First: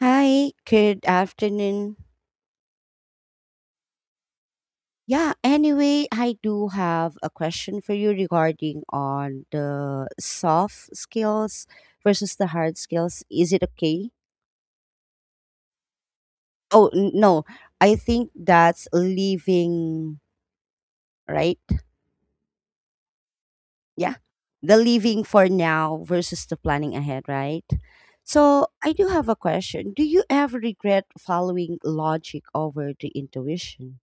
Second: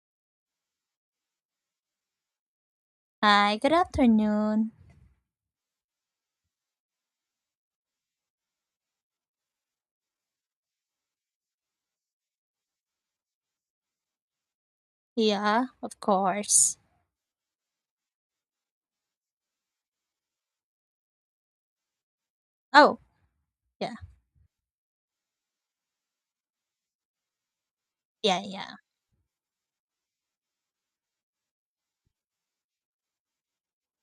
Hi, good afternoon. Hi, good afternoon. Yeah, anyway, I do have a question for you regarding on the soft skills versus the hard skills. Is it okay? Yeah, of course. Oh, no. I think that's leaving, right? Oh, yeah. Yeah. The leaving for now versus the planning ahead, right? Yeah, So, yeah. I do have a question. Do you ever regret following logic over the intuition?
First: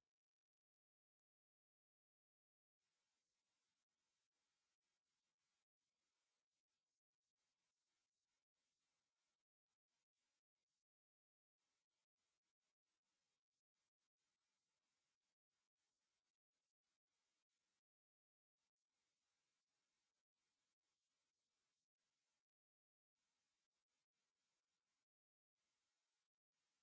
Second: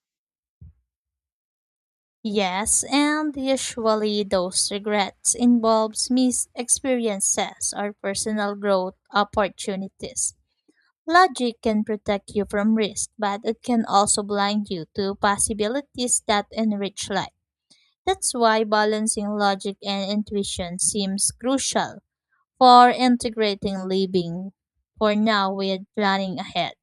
Yes, and usually those regrets involves missed experiences or personal growth opportunities. Logic can protect you from risk, but it can also blind you to possibilities that enrich life. That's why balancing logic and intuition seems crucial for integrating living for now with planning ahead.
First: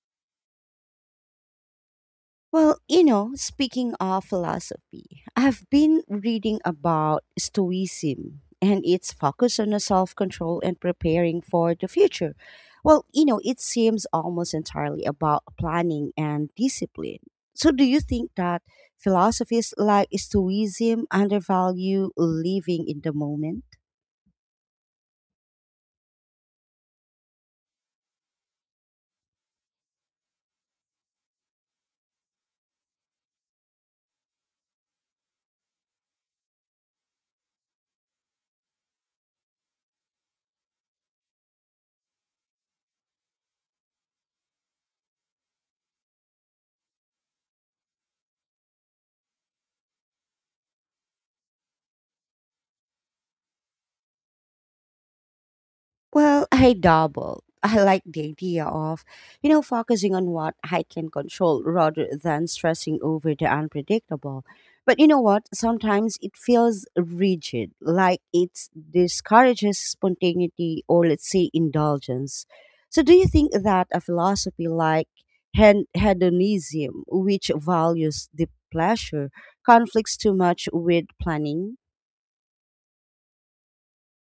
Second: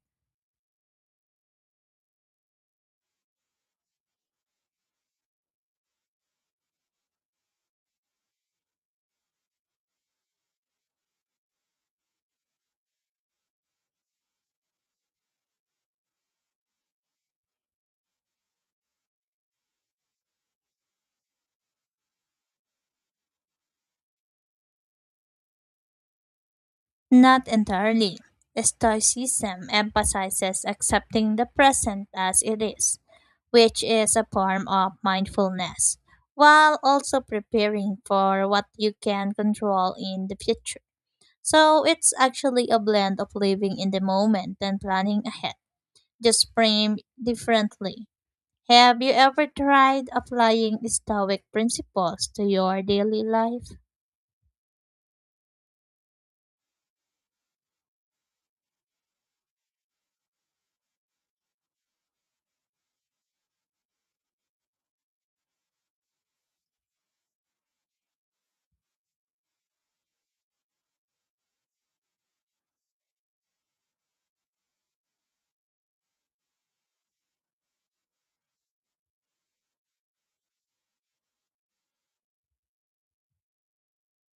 Speaking of philosophy, I've been reading about Stoicism and its focus on self control and preparing for the future. It seems almost entirely about planning and discipline. So, do you think that philosophies like Stoicism undervalue living in the moment? Not entirely. Stoicism emphasizes accepting the present as it is, which is a form of mindfulness, while also preparing for what you can control in the future. So it's actually a blend of living in the moment and planning ahead, just framed differently. Have you ever tried applying Stoic principles to your daily life? Well, I double. I like the idea of, focusing on what I can control rather than stressing over the unpredictable. But you know what? Sometimes it feels rigid, like it discourages spontaneity or, let's say, indulgence. So, do you think that a philosophy like hedonism, which values the pleasure, conflicts too much with planning?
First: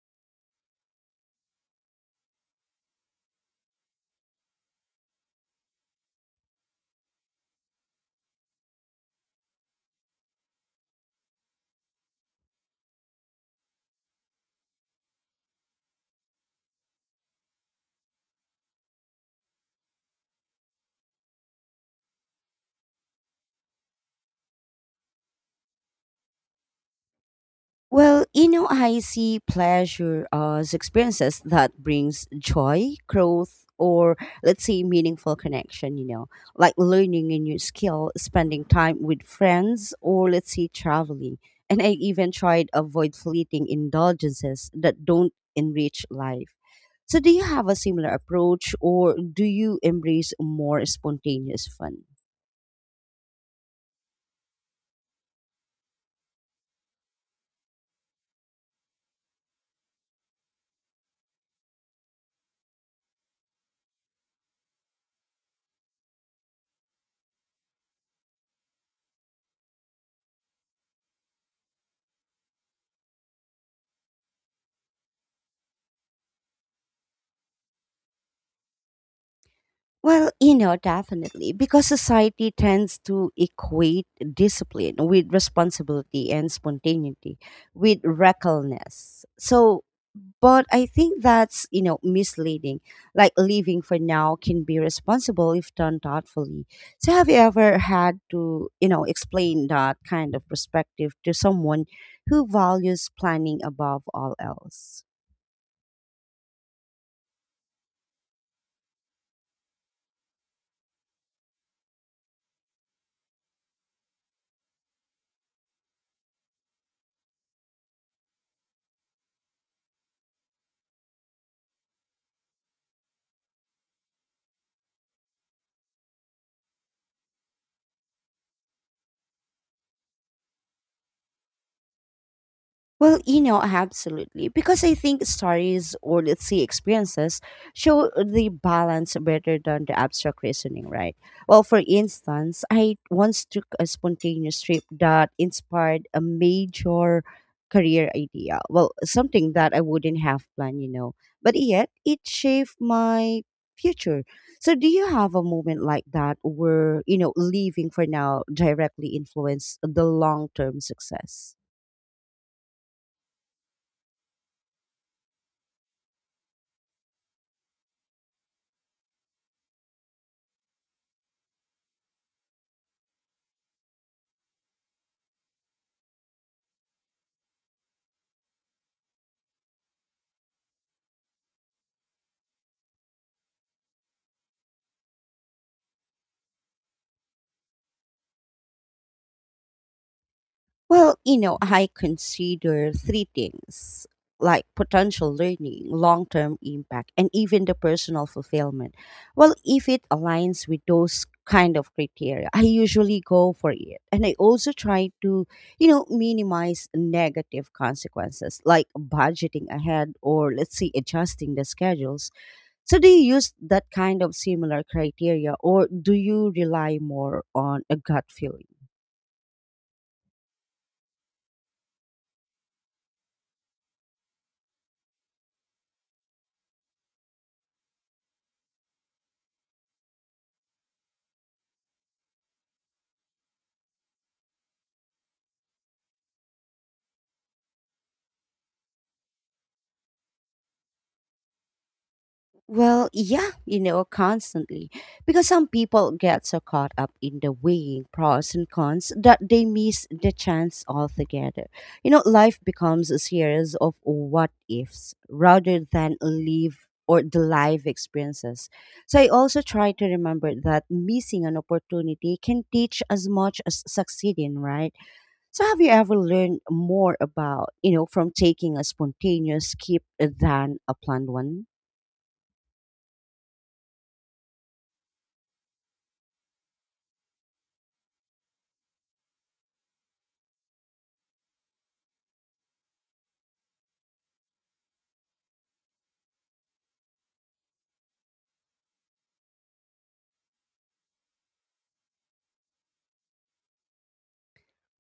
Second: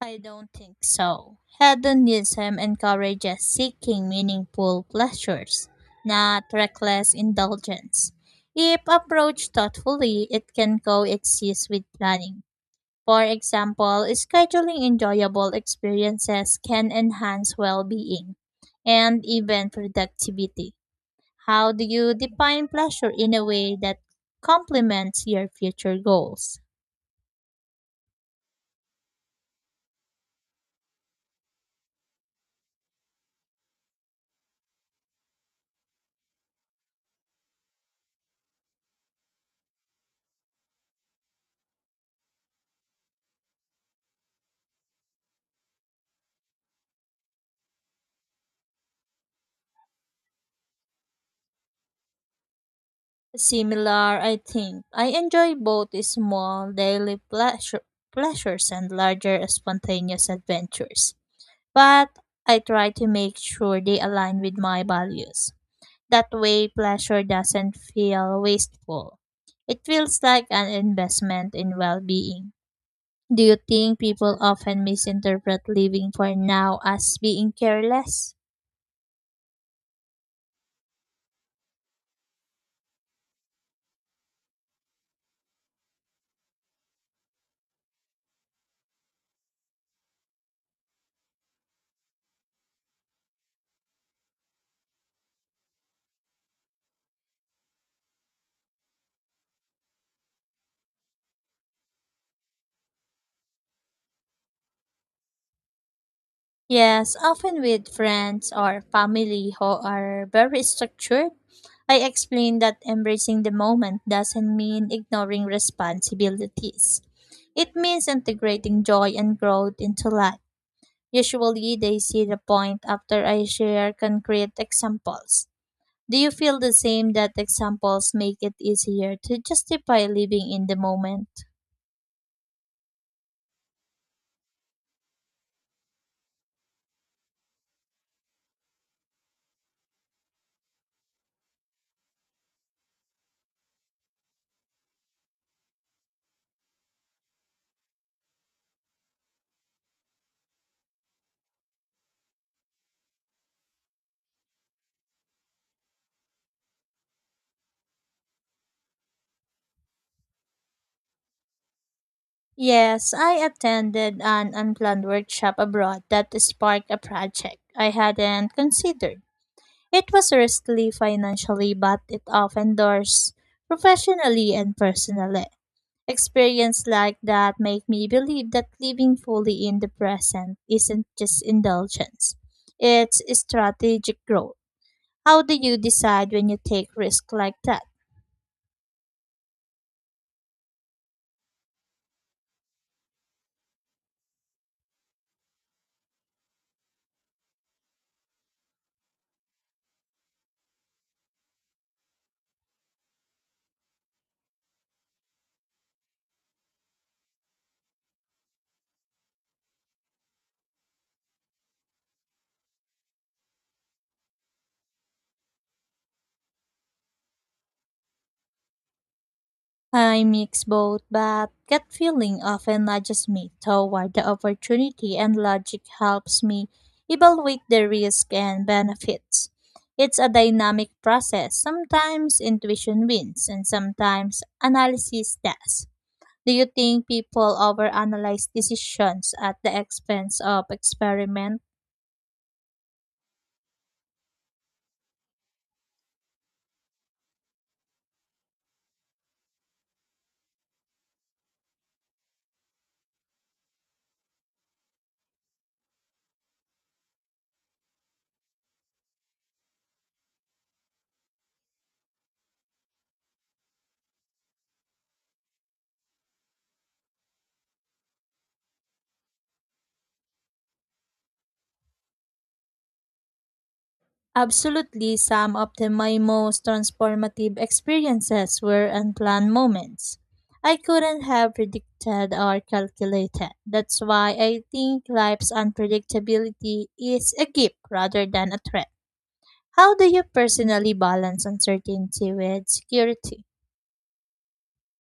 I don't think so. Hedonism encourages seeking meaningful pleasures, not reckless indulgence. If approached thoughtfully, it can coexist with planning. For example, scheduling enjoyable experiences can enhance well being and even productivity. How do you define pleasure in a way that complements your future goals? I see pleasure as experiences that brings joy, growth, or let's say meaningful connection, you know, like learning a new skill, spending time with friends, or let's say traveling. And I even tried avoid fleeting indulgences that don't enrich life. So do you have a similar approach or do you embrace more spontaneous fun? Similar, I think. I enjoy both small daily pleasures and larger spontaneous adventures. But I try to make sure they align with my values. That way, pleasure doesn't feel wasteful. It feels like an investment in well being. Do you think people often misinterpret living for now as being careless? Definitely, because society tends to equate discipline with responsibility and spontaneity with recklessness. So, but I think that's, misleading. Like living for now can be responsible if done thoughtfully. So, have you ever had to, explain that kind of perspective to someone who values planning above all else? Yes, often with friends or family who are very structured. I explain that embracing the moment doesn't mean ignoring responsibilities. It means integrating joy and growth into life. Usually, they see the point after I share concrete examples. Do you feel the same that examples make it easier to justify living in the moment? Absolutely. Because I think stories or let's say experiences show the balance better than the abstract reasoning, right? Well, for instance, I once took a spontaneous trip that inspired a major career idea. Well, something that I wouldn't have planned, you know. But yet it shaped my future. So do you have a moment like that where, leaving for now directly influenced the long term success? Yes, I attended an unplanned workshop abroad that sparked a project I hadn't considered. It was risky financially, but it opened doors professionally and personally. Experience like that make me believe that living fully in the present isn't just indulgence. It's strategic growth. How do you decide when you take risk like that? I consider three things like potential learning, long term impact, and even the personal fulfillment. Well, if it aligns with those kind of criteria, I usually go for it. And I also try to, minimize negative consequences like budgeting ahead or let's say adjusting the schedules. So, do you use that kind of similar criteria or do you rely more on a gut feeling? I mix both, but gut feeling often nudges me toward the opportunity, and logic helps me evaluate the risk and benefits. It's a dynamic process. Sometimes intuition wins, and sometimes analysis does. Do you think people overanalyze decisions at the expense of experiment? Well, yeah, constantly. Because some people get so caught up in the weighing pros and cons that they miss the chance altogether. You know, life becomes a series of what ifs rather than live or the live experiences. So I also try to remember that missing an opportunity can teach as much as succeeding, right? So have you ever learned more about, from taking a spontaneous skip than a planned one? Absolutely, my most transformative experiences were unplanned moments. I couldn't have predicted or calculated. That's why I think life's unpredictability is a gift rather than a threat. How do you personally balance uncertainty with security?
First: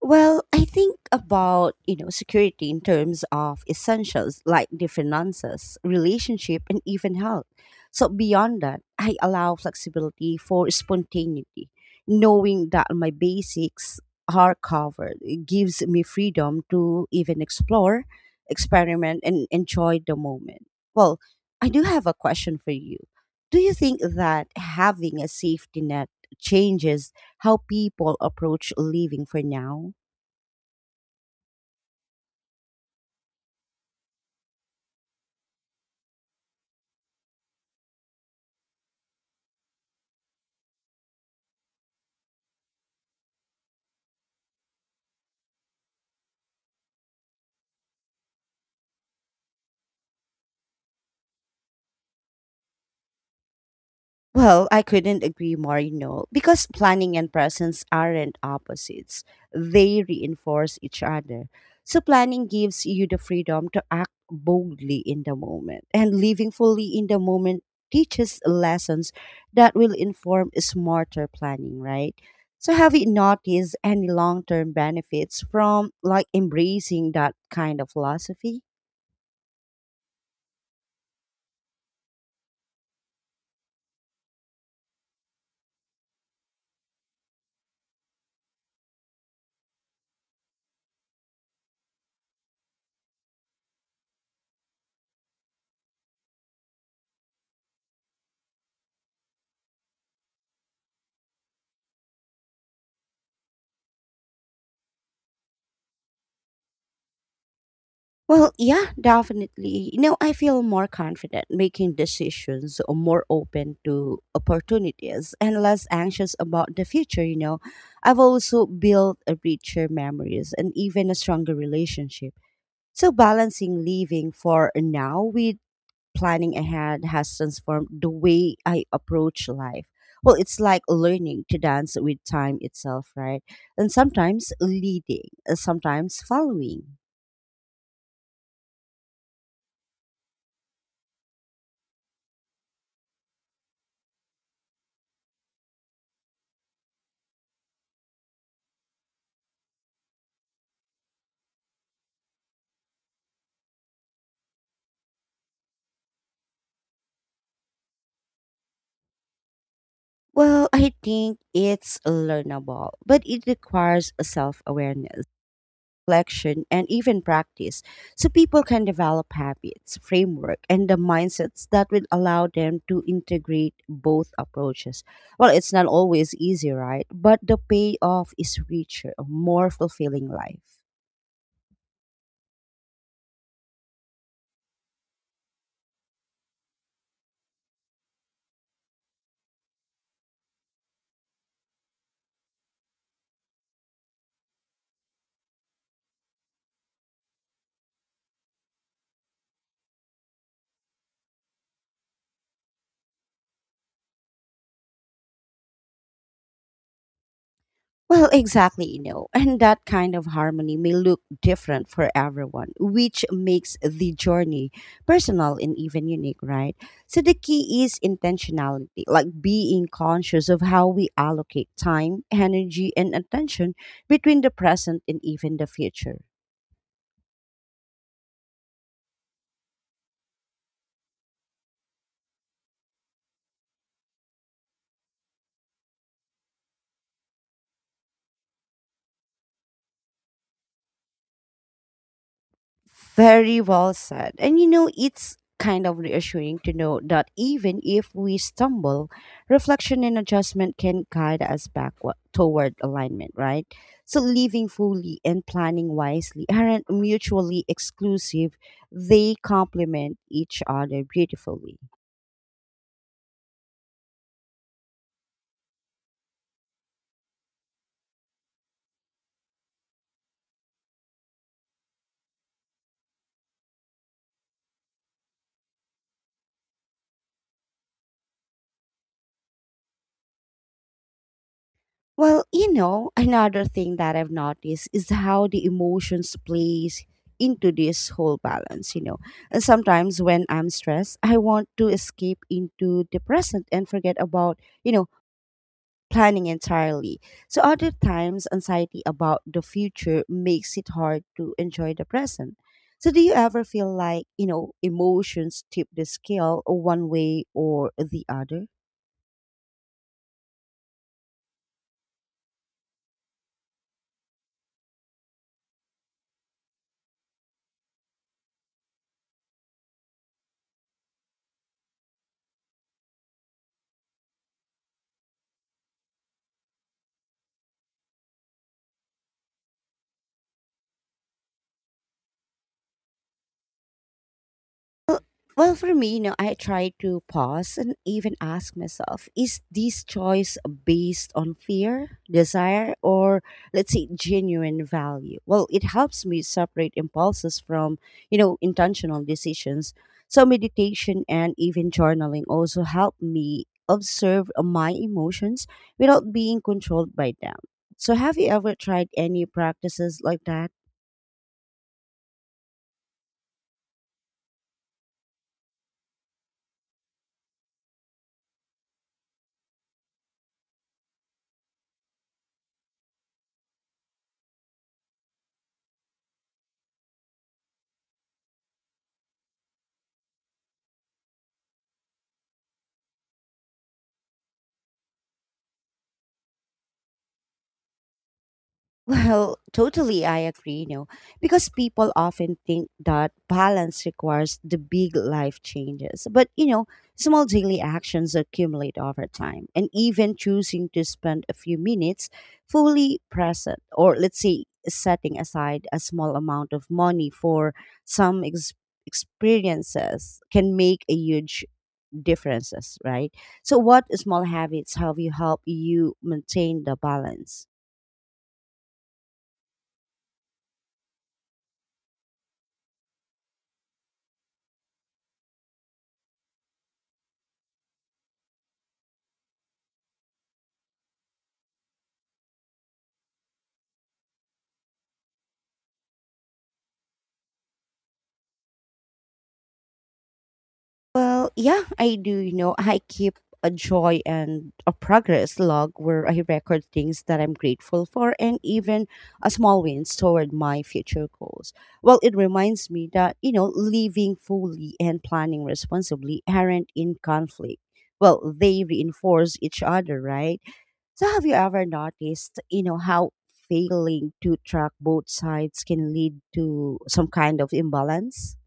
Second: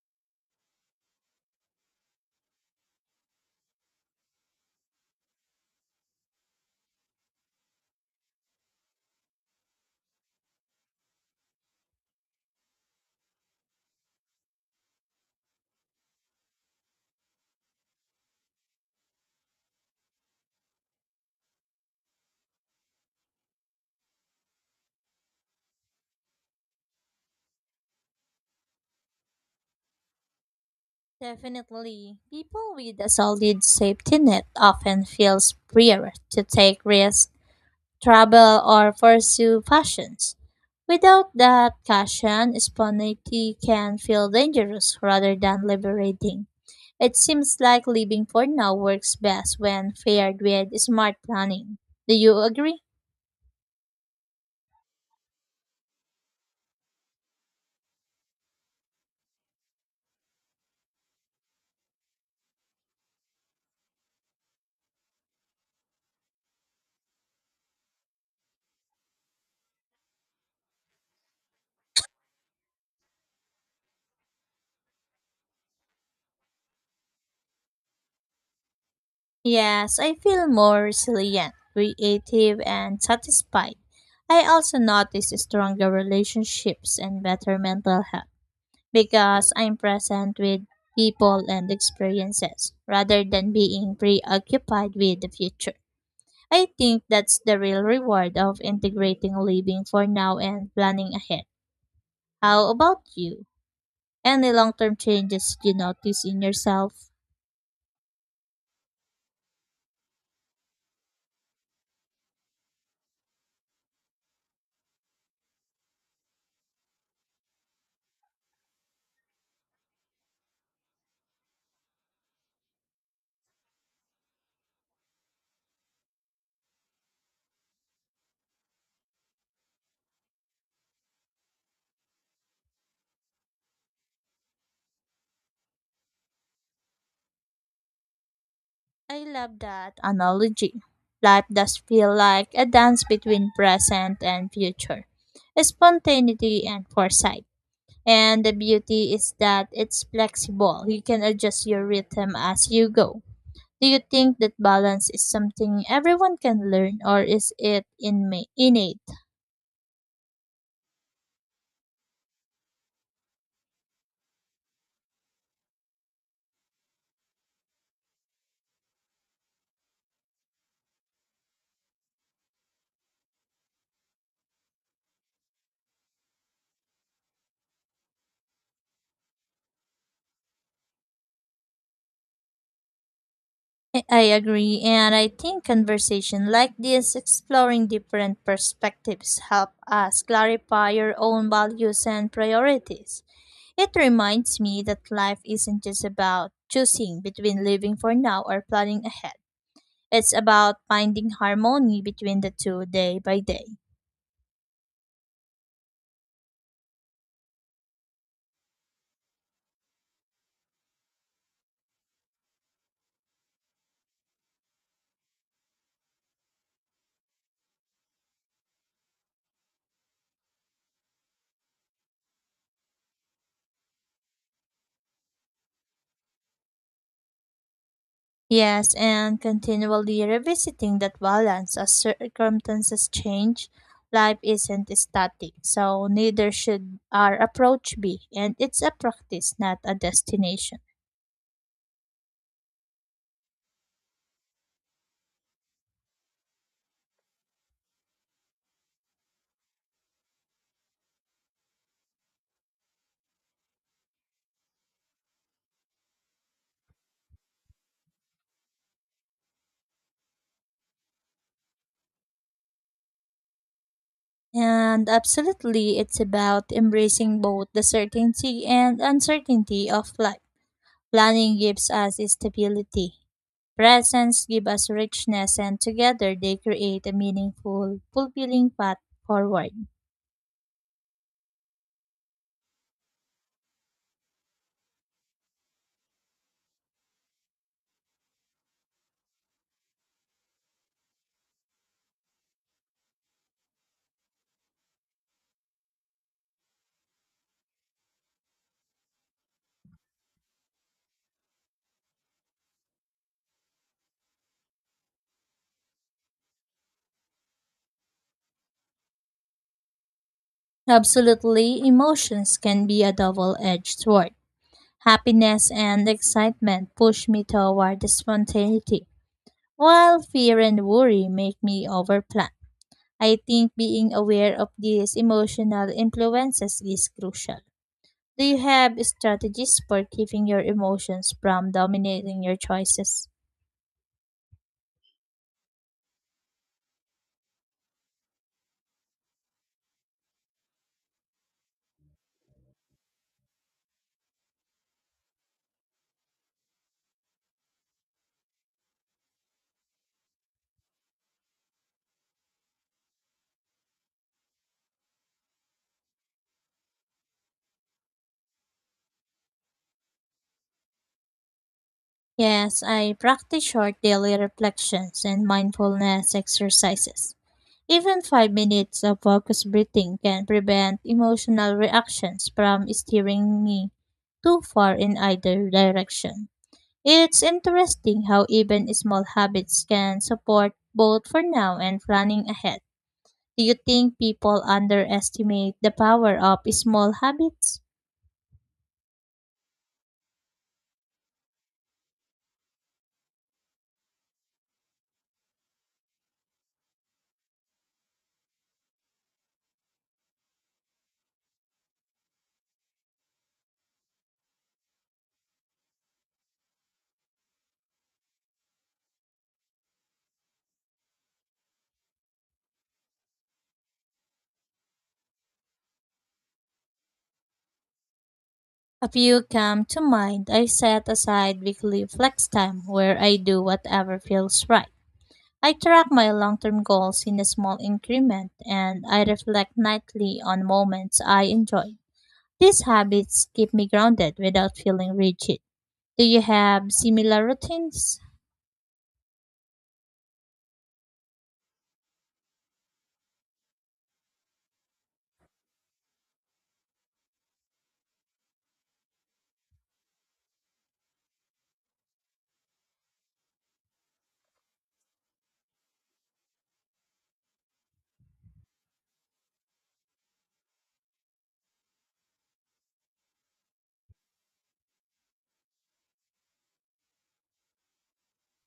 Well, I think about, security in terms of essentials like the finances, relationship, and even health. So beyond that, I allow flexibility for spontaneity. Knowing that my basics are covered it gives me freedom to even explore, experiment, and enjoy the moment. Well, I do have a question for you. Do you think that having a safety net changes how people approach living for now? Definitely, people with a solid safety net often feel freer to take risks travel, or pursue passions. Without that caution, spontaneity can feel dangerous rather than liberating. It seems like living for now works best when paired with smart planning. Do you agree? Well, I couldn't agree more, because planning and presence aren't opposites. They reinforce each other. So, planning gives you the freedom to act boldly in the moment, and living fully in the moment teaches lessons that will inform smarter planning, right? So, have you noticed any long term benefits from like embracing that kind of philosophy? Yes, I feel more resilient, creative, and satisfied. I also notice stronger relationships and better mental health, because I'm present with people and experiences rather than being preoccupied with the future. I think that's the real reward of integrating living for now and planning ahead. How about you? Any long term changes you notice in yourself? Well, yeah, definitely. You know, I feel more confident making decisions or more open to opportunities and less anxious about the future, you know. I've also built a richer memories and even a stronger relationship. So balancing living for now with planning ahead has transformed the way I approach life. Well, it's like learning to dance with time itself, right? And sometimes leading, and sometimes following. I love that analogy. Life does feel like a dance between present and future, spontaneity and foresight. And the beauty is that it's flexible. You can adjust your rhythm as you go. Do you think that balance is something everyone can learn or is it innate? Well, I think it's learnable, but it requires a self awareness, reflection, and even practice so people can develop habits, framework, and the mindsets that will allow them to integrate both approaches. Well, it's not always easy, right? But the payoff is richer, a more fulfilling life. I agree, and I think conversation like this, exploring different perspectives, help us clarify your own values and priorities. It reminds me that life isn't just about choosing between living for now or planning ahead. It's about finding harmony between the two, day by day. Well, exactly, and that kind of harmony may look different for everyone, which makes the journey personal and even unique, right? So the key is intentionality, like being conscious of how we allocate time, energy, and attention between the present and even the future. Yes, and continually revisiting that balance as circumstances change. Life isn't static, so neither should our approach be, and it's a practice, not a destination. Very well said. And you know, it's kind of reassuring to know that even if we stumble, reflection and adjustment can guide us back toward alignment, right? So, living fully and planning wisely aren't mutually exclusive, they complement each other beautifully. And absolutely, it's about embracing both the certainty and uncertainty of life. Planning gives us stability, presents give us richness, and together they create a meaningful, fulfilling path forward. Another thing that I've noticed is how the emotions plays into this whole balance, you know. And sometimes when I'm stressed, I want to escape into the present and forget about, planning entirely. So other times anxiety about the future makes it hard to enjoy the present. So do you ever feel like, emotions tip the scale one way or the other? Absolutely, emotions can be a double edged sword. Happiness and excitement push me toward the spontaneity, while fear and worry make me overplan. I think being aware of these emotional influences is crucial. Do you have strategies for keeping your emotions from dominating your choices? Well, for me, I try to pause and even ask myself, is this choice based on fear, desire, or let's say genuine value? Well, it helps me separate impulses from, intentional decisions. So meditation and even journaling also help me observe my emotions without being controlled by them. So have you ever tried any practices like that? Yes, I practice short daily reflections and mindfulness exercises. Even 5 minutes of focused breathing can prevent emotional reactions from steering me too far in either direction. It's interesting how even small habits can support both for now and planning ahead. Do you think people underestimate the power of small habits? Well, totally, I agree, because people often think that balance requires the big life changes. But, you know, small daily actions accumulate over time. And even choosing to spend a few minutes fully present, or let's say setting aside a small amount of money for some experiences, can make a huge differences, right? So, what small habits have you helped you maintain the balance? A few come to mind. I set aside weekly flex time where I do whatever feels right. I track my long term goals in a small increment and I reflect nightly on moments I enjoy. These habits keep me grounded without feeling rigid. Do you have similar routines? Well, yeah, I do. You know, I keep a joy and a progress log where I record things that I'm grateful for and even a small wins toward my future goals. Well, it reminds me that, living fully and planning responsibly aren't in conflict. Well, they reinforce each other, right? So, have you ever noticed, how failing to track both sides can lead to some kind of imbalance?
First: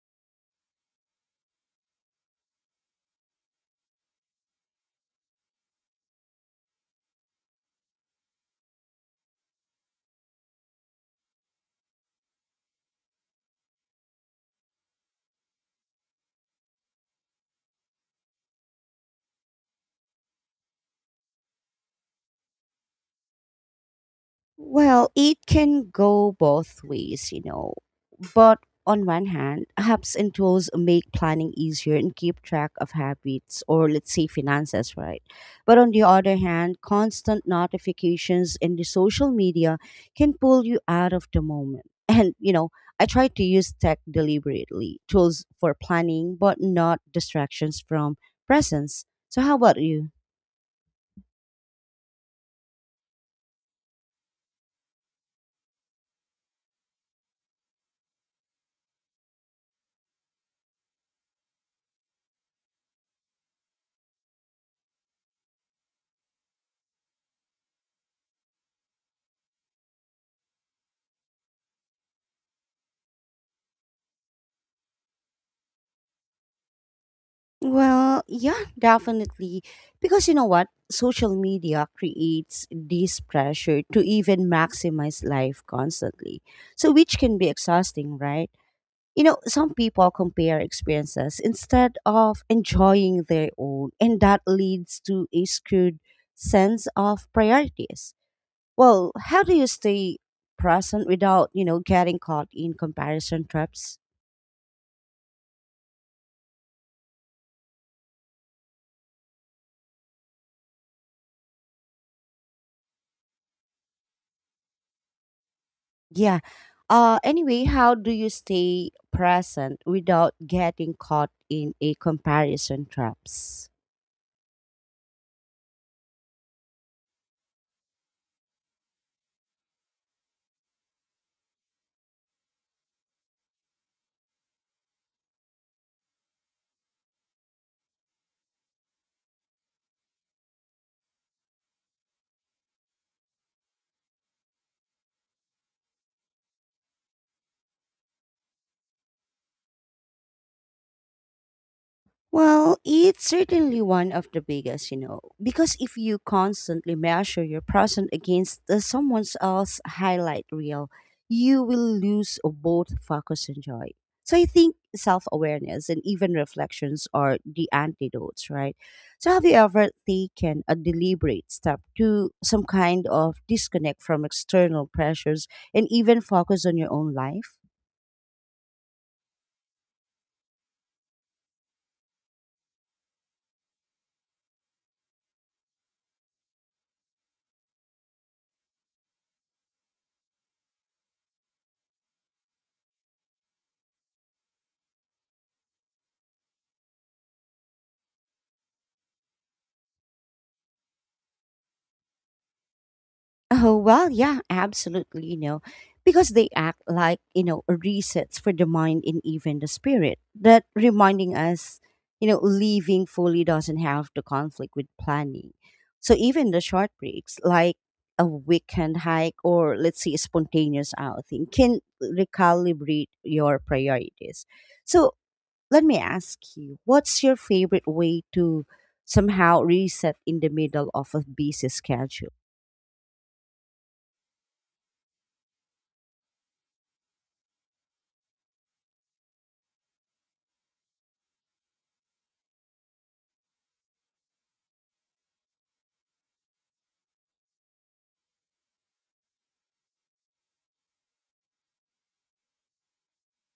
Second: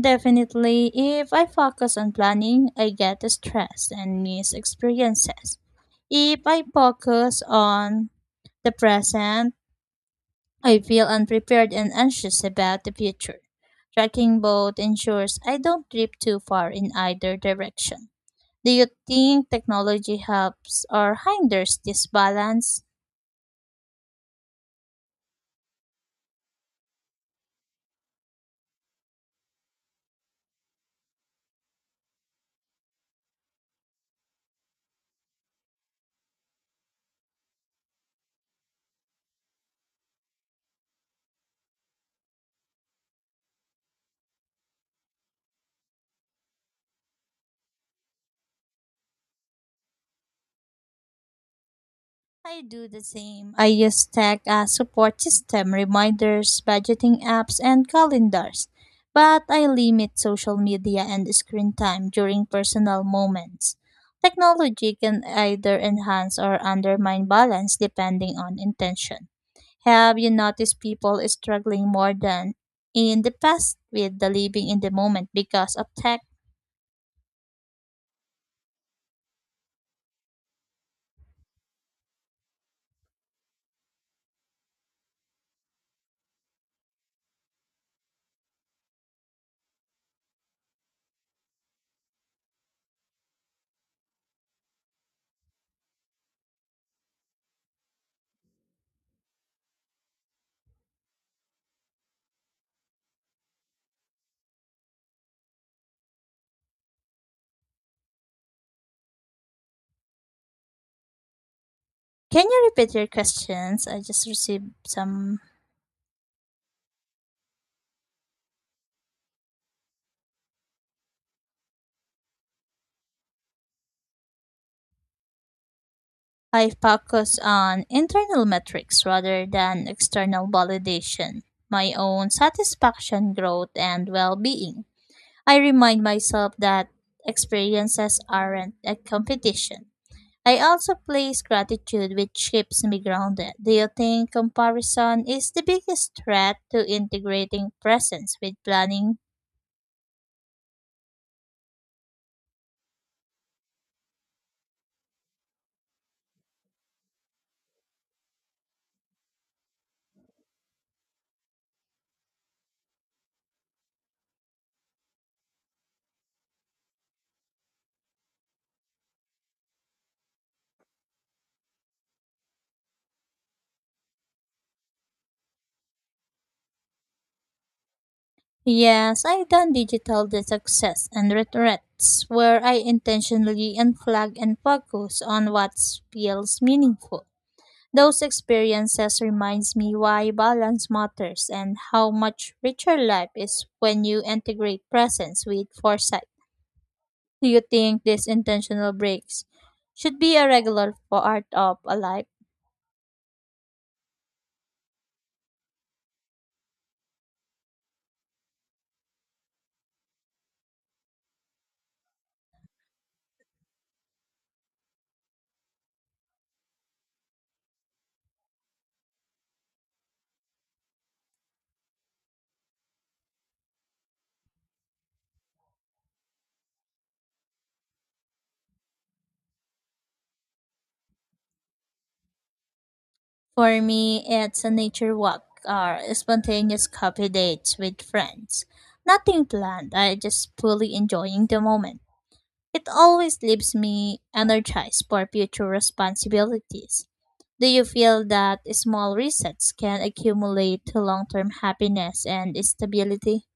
Definitely, if I focus on planning, I get stressed and miss experiences. If I focus on the present, I feel unprepared and anxious about the future. Tracking both ensures I don't drift too far in either direction. Do you think technology helps or hinders this balance? Well, it can go both ways, you know. But on one hand, apps and tools make planning easier and keep track of habits or, let's say, finances, right? But on the other hand, constant notifications in the social media can pull you out of the moment. And, I try to use tech deliberately, tools for planning, but not distractions from presence. So, how about you? I do the same. I use tech as support system, reminders, budgeting apps, and calendars. But I limit social media and screen time during personal moments. Technology can either enhance or undermine balance depending on intention. Have you noticed people struggling more than in the past with the living in the moment because of tech? Well, yeah, definitely. Because you know what? Social media creates this pressure to even maximize life constantly. So, which can be exhausting, right? You know, some people compare experiences instead of enjoying their own, and that leads to a skewed sense of priorities. Well, how do you stay present without, getting caught in comparison traps? Can you repeat your questions? I just received some. Yeah. Anyway, how do you stay present without getting caught in a comparison traps? I focus on internal metrics rather than external validation, my own satisfaction, growth, and well being. I remind myself that experiences aren't a competition. I also place gratitude, which keeps me grounded. Do you think comparison is the biggest threat to integrating presence with planning? Well, it's certainly one of the biggest, because if you constantly measure your present against the someone else's highlight reel, you will lose both focus and joy. So I think self awareness and even reflections are the antidotes, right? So have you ever taken a deliberate step to some kind of disconnect from external pressures and even focus on your own life? Yes, I've done digital the success and regrets, where I intentionally unplug and focus on what feels meaningful. Those experiences reminds me why balance matters and how much richer life is when you integrate presence with foresight. Do you think these intentional breaks should be a regular part of a life? Oh, well, yeah, absolutely, because they act like, resets for the mind and even the spirit, that reminding us, leaving fully doesn't have to conflict with planning. So even the short breaks, like a weekend hike or let's say a spontaneous outing, can recalibrate your priorities. So let me ask you, what's your favorite way to somehow reset in the middle of a busy schedule? For me, it's a nature walk or spontaneous coffee dates with friends. Nothing planned, I just fully enjoying the moment. It always leaves me energized for future responsibilities. Do you feel that small resets can accumulate to long term happiness and stability?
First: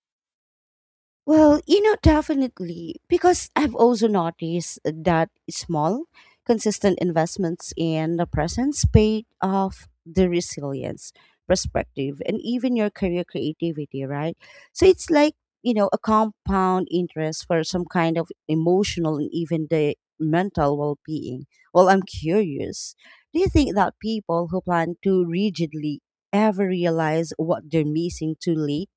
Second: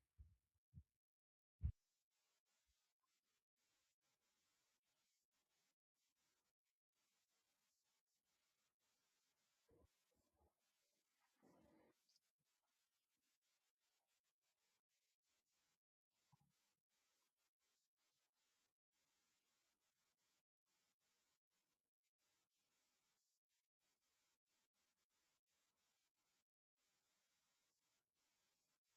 Definitely, because I've also noticed that small, consistent investments in the presence pay off the resilience perspective and even your career creativity, right? So it's like, a compound interest for some kind of emotional and even the mental well being. Well, I'm curious, do you think that people who plan too rigidly ever realize what they're missing too late?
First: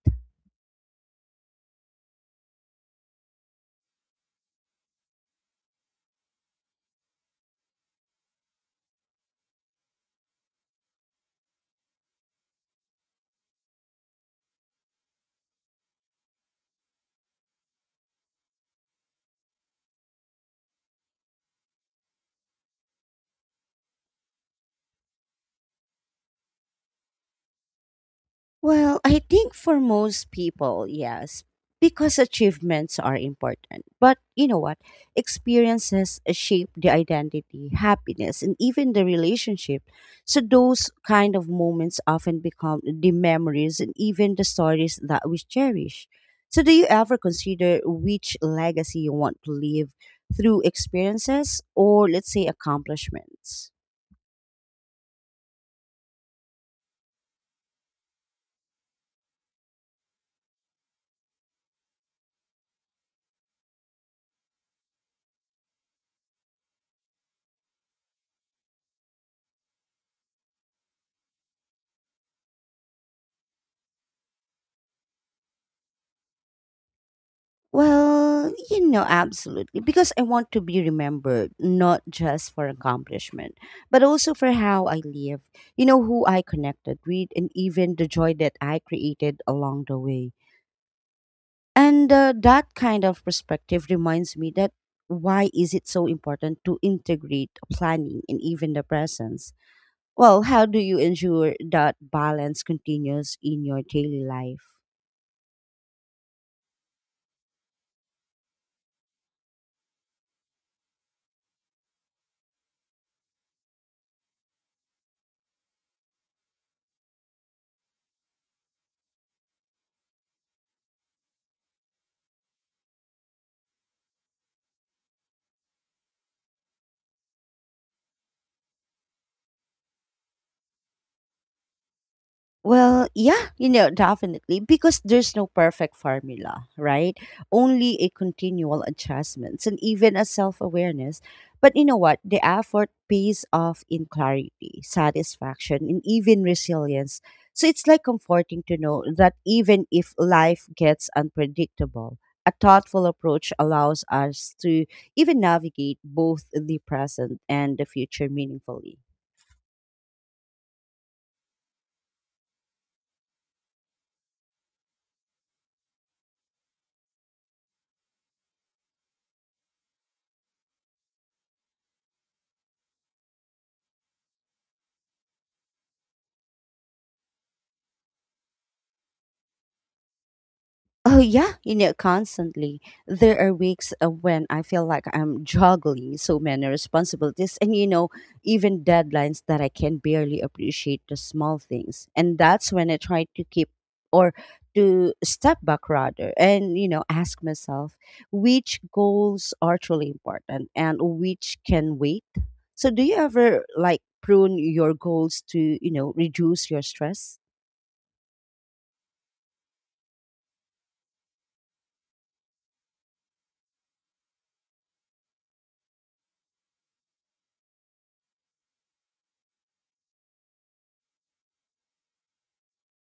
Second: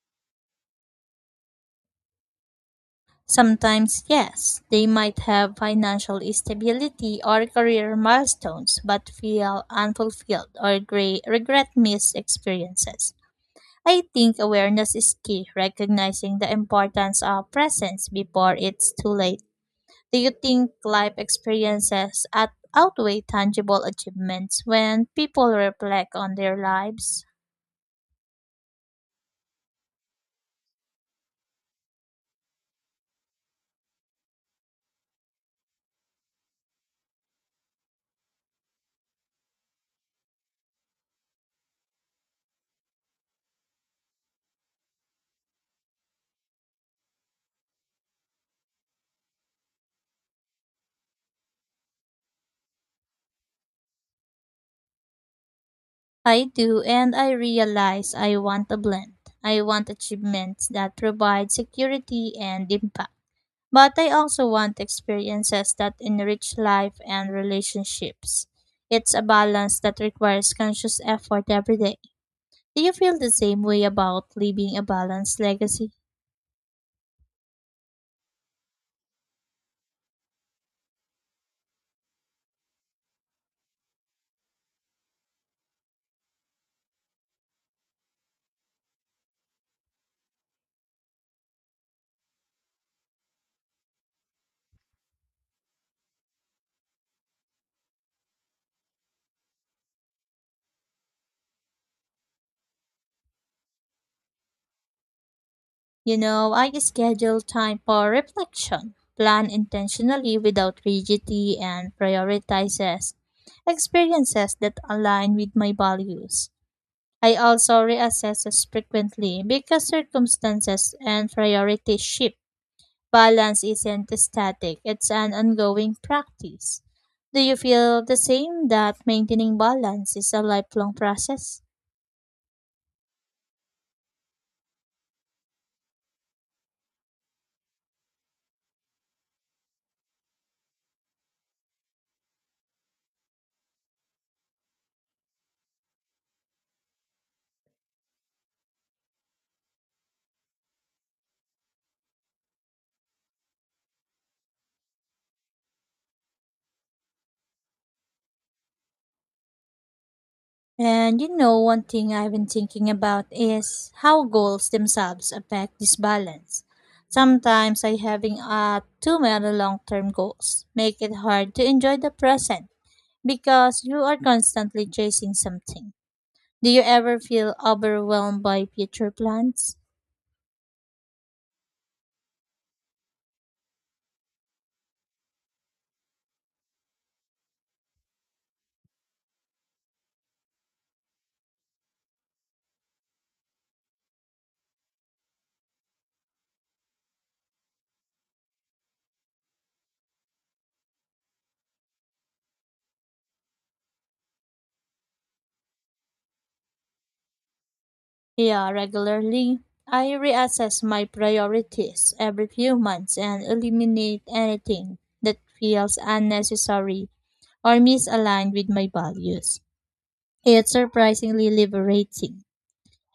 Sometimes, yes, they might have financial stability or career milestones, but feel unfulfilled or regret missed experiences. I think awareness is key, recognizing the importance of presence before it's too late. Do you think life experiences outweigh tangible achievements when people reflect on their lives? Well, I think for most people, yes, because achievements are important. But you know what? Experiences shape the identity, happiness, and even the relationship. So those kind of moments often become the memories and even the stories that we cherish. So do you ever consider which legacy you want to leave through experiences or let's say accomplishments? I do, and I realize I want a blend. I want achievements that provide security and impact. But I also want experiences that enrich life and relationships. It's a balance that requires conscious effort every day. Do you feel the same way about leaving a balanced legacy? Absolutely. Because I want to be remembered, not just for accomplishment, but also for how I live, you know, who I connected with, and even the joy that I created along the way. And that kind of perspective reminds me that why is it so important to integrate planning and even the presence? Well, how do you ensure that balance continues in your daily life? You know, I schedule time for reflection, plan intentionally without rigidity, and prioritizes experiences that align with my values. I also reassess frequently because circumstances and priorities shift. Balance isn't static, it's an ongoing practice. Do you feel the same that maintaining balance is a lifelong process? Well, yeah, you know, definitely because there's no perfect formula, right? Only a continual adjustments and even a self-awareness. But you know what? The effort pays off in clarity, satisfaction, and even resilience. So it's like comforting to know that even if life gets unpredictable, a thoughtful approach allows us to even navigate both the present and the future meaningfully. And you know, one thing I've been thinking about is how goals themselves affect this balance. Sometimes I having too many long-term goals make it hard to enjoy the present because you are constantly chasing something. Do you ever feel overwhelmed by future plans? Oh yeah, you know, constantly. There are weeks when I feel like I'm juggling so many responsibilities and you know, even deadlines that I can barely appreciate the small things. And that's when I try to keep or to step back rather and you know, ask myself which goals are truly important and which can wait. So do you ever like prune your goals to, you know, reduce your stress? Yeah, regularly. I reassess my priorities every few months and eliminate anything that feels unnecessary or misaligned with my values. It's surprisingly liberating.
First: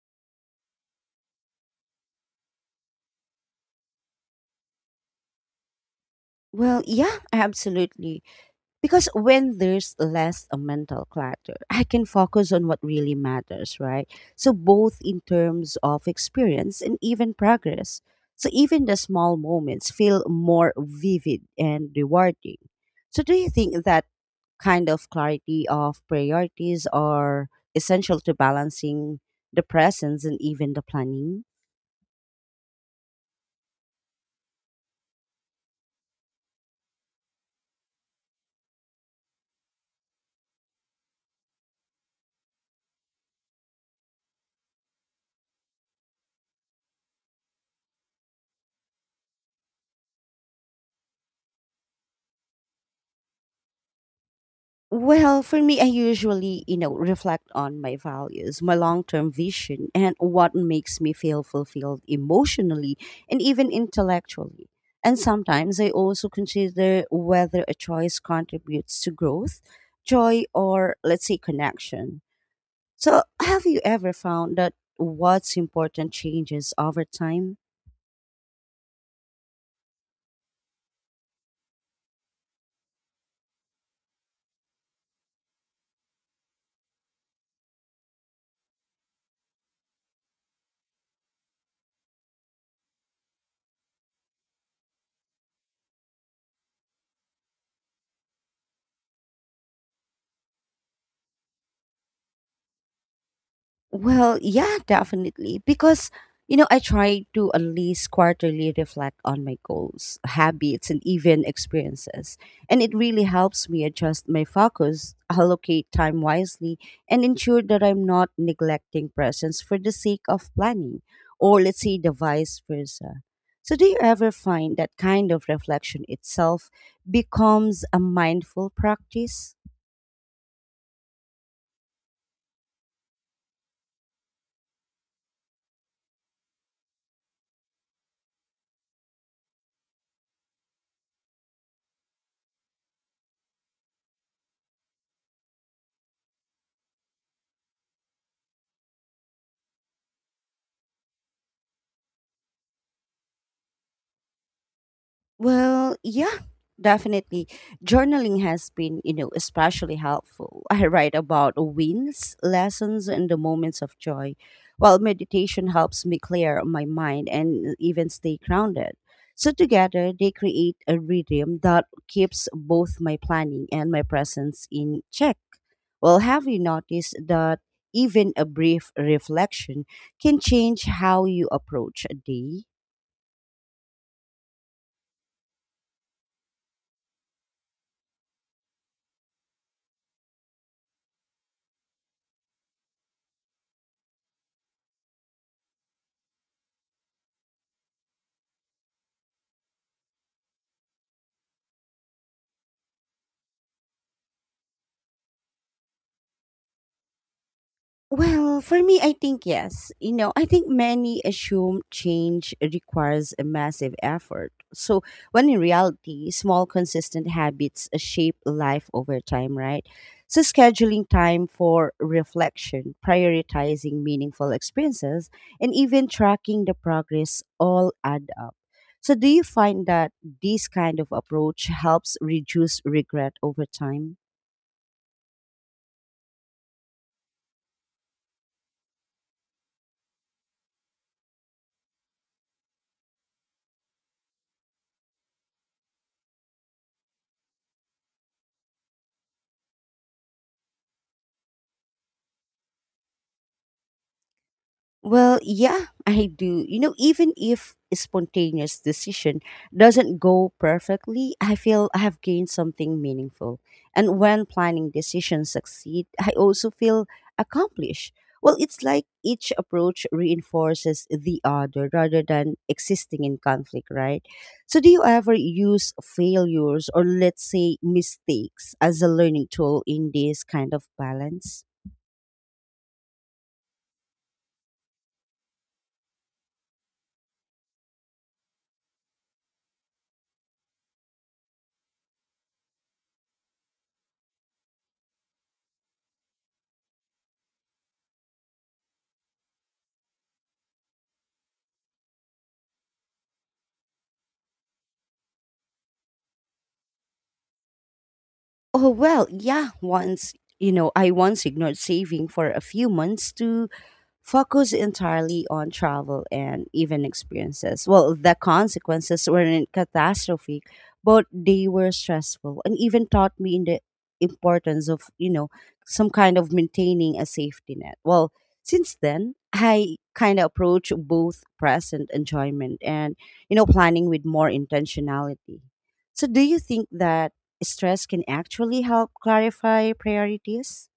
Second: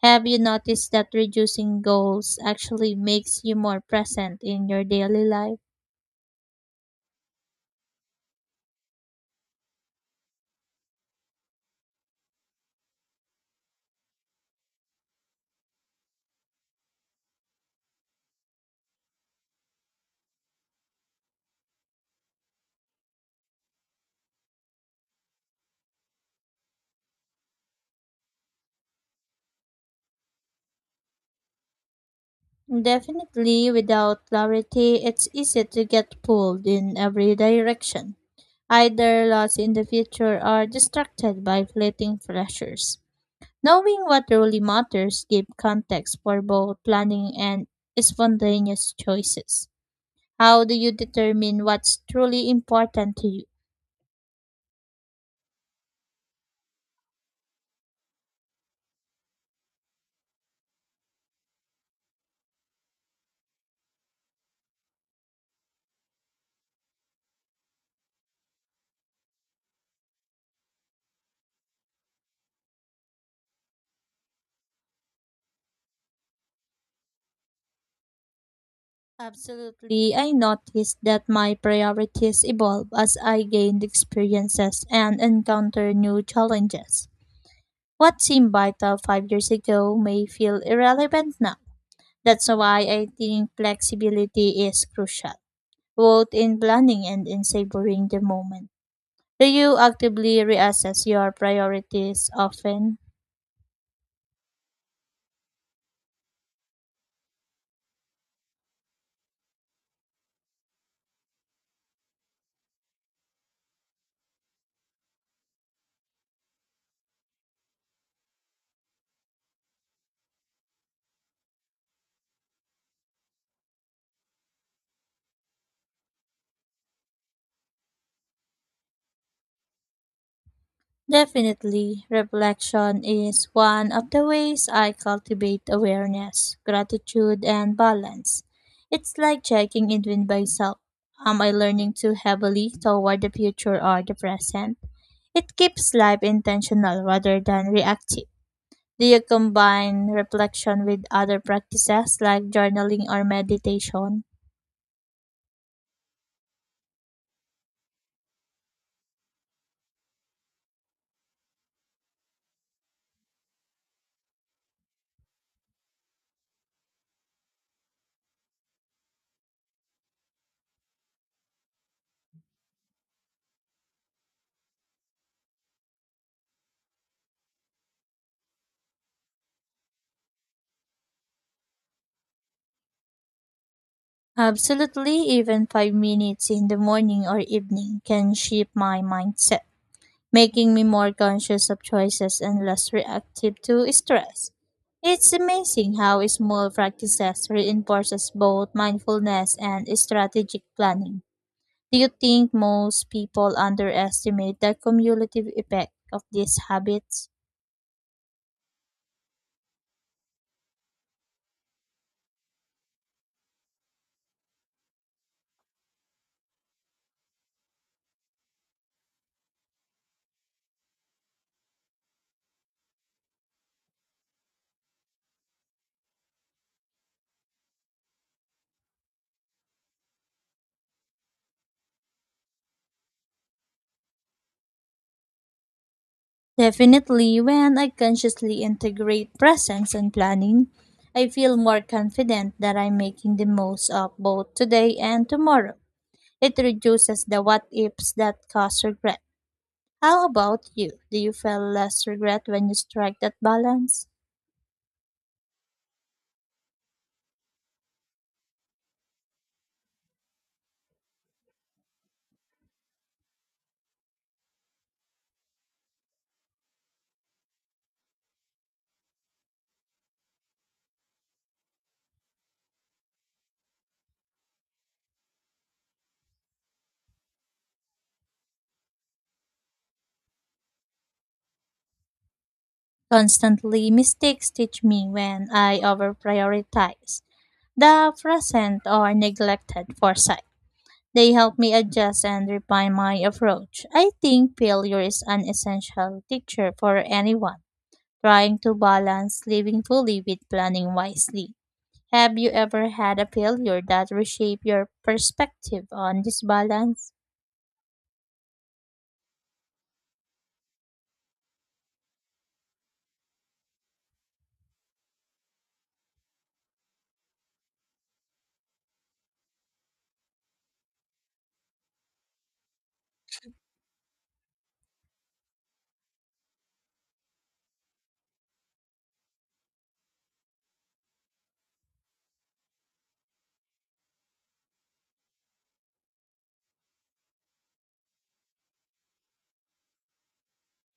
Have you noticed that reducing goals actually makes you more present in your daily life? Well, yeah, absolutely. Because when there's less a mental clutter, I can focus on what really matters, right? So both in terms of experience and even progress. So even the small moments feel more vivid and rewarding. So do you think that kind of clarity of priorities are essential to balancing the presence and even the planning? Definitely, without clarity, it's easy to get pulled in every direction, either lost in the future or distracted by fleeting pleasures. Knowing what really matters gives context for both planning and spontaneous choices. How do you determine what's truly important to you? Well, for me, I usually, you know, reflect on my values, my long term vision, and what makes me feel fulfilled emotionally and even intellectually. And sometimes I also consider whether a choice contributes to growth, joy, or let's say connection. So, have you ever found that what's important changes over time? Absolutely, I noticed that my priorities evolve as I gained experiences and encounter new challenges. What seemed vital 5 years ago may feel irrelevant now. That's why I think flexibility is crucial, both in planning and in savoring the moment. Do you actively reassess your priorities often? Well, yeah, definitely. Because, you know, I try to at least quarterly reflect on my goals, habits, and even experiences. And it really helps me adjust my focus, allocate time wisely, and ensure that I'm not neglecting presence for the sake of planning, or let's say the vice versa. So, do you ever find that kind of reflection itself becomes a mindful practice? Definitely, reflection is one of the ways I cultivate awareness, gratitude, and balance. It's like checking in with myself. Am I learning too heavily toward the future or the present? It keeps life intentional rather than reactive. Do you combine reflection with other practices like journaling or meditation? Well, yeah, definitely. Journaling has been, you know, especially helpful. I write about wins, lessons, and the moments of joy, while meditation helps me clear my mind and even stay grounded. So, together, they create a rhythm that keeps both my planning and my presence in check. Well, have you noticed that even a brief reflection can change how you approach a day? Absolutely, even 5 minutes in the morning or evening can shape my mindset, making me more conscious of choices and less reactive to stress. It's amazing how small practices reinforces both mindfulness and strategic planning. Do you think most people underestimate the cumulative effect of these habits? Well, for me, I think yes. You know, I think many assume change requires a massive effort. So, when in reality, small, consistent habits shape life over time, right? So, scheduling time for reflection, prioritizing meaningful experiences, and even tracking the progress all add up. So, do you find that this kind of approach helps reduce regret over time? Definitely, when I consciously integrate presence and planning, I feel more confident that I'm making the most of both today and tomorrow. It reduces the what ifs that cause regret. How about you? Do you feel less regret when you strike that balance? Well, yeah, I do. You know, even if a spontaneous decision doesn't go perfectly, I feel I have gained something meaningful. And when planning decisions succeed, I also feel accomplished. Well, it's like each approach reinforces the other rather than existing in conflict, right? So, do you ever use failures or, let's say, mistakes as a learning tool in this kind of balance? Constantly, mistakes teach me when I overprioritize the present or neglected foresight. They help me adjust and refine my approach. I think failure is an essential teacher for anyone trying to balance living fully with planning wisely. Have you ever had a failure that reshaped your perspective on this balance? Oh, well, yeah, once, you know, I once ignored saving for a few months to focused entirely on travel and even experiences. Well, the consequences weren't catastrophic, but they were stressful and even taught me in the importance of, you know, some kind of maintaining a safety net. Well, since then, I kind of approach both present enjoyment and, you know, planning with more intentionality. So, do you think that stress can actually help clarify priorities?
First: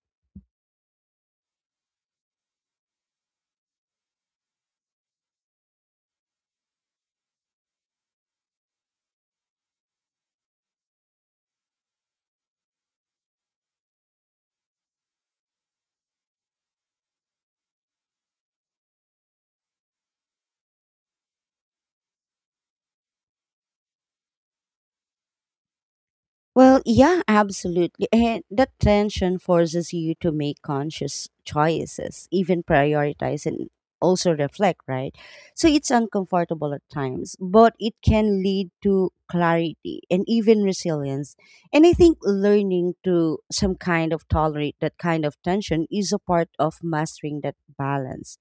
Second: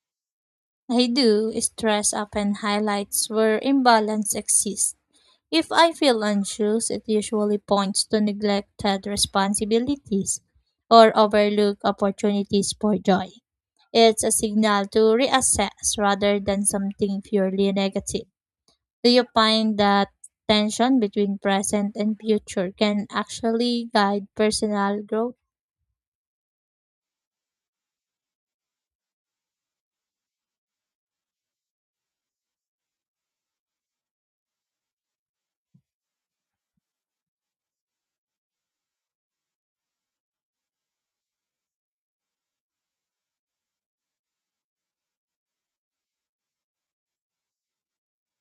I do. Stress often highlights where imbalance exists. If I feel anxious, it usually points to neglected responsibilities or overlooked opportunities for joy. It's a signal to reassess rather than something purely negative. Do you find that tension between present and future can actually guide personal growth? Well, yeah, absolutely. And that tension forces you to make conscious choices, even prioritize and also reflect, right? So it's uncomfortable at times, but it can lead to clarity and even resilience. And I think learning to some kind of tolerate that kind of tension is a part of mastering that balance.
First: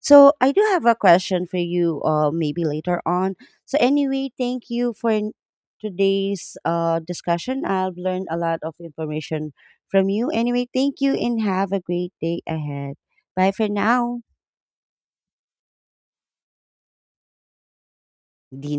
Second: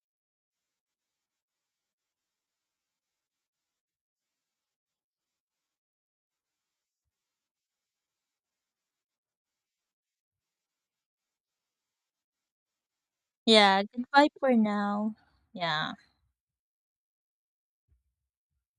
So I do have a question for you maybe later on. So anyway, thank you for today's discussion. I've learned a lot of information from you. Anyway, thank you and have a great day ahead. Bye for Yeah, now. goodbye for now. Yeah. Dina.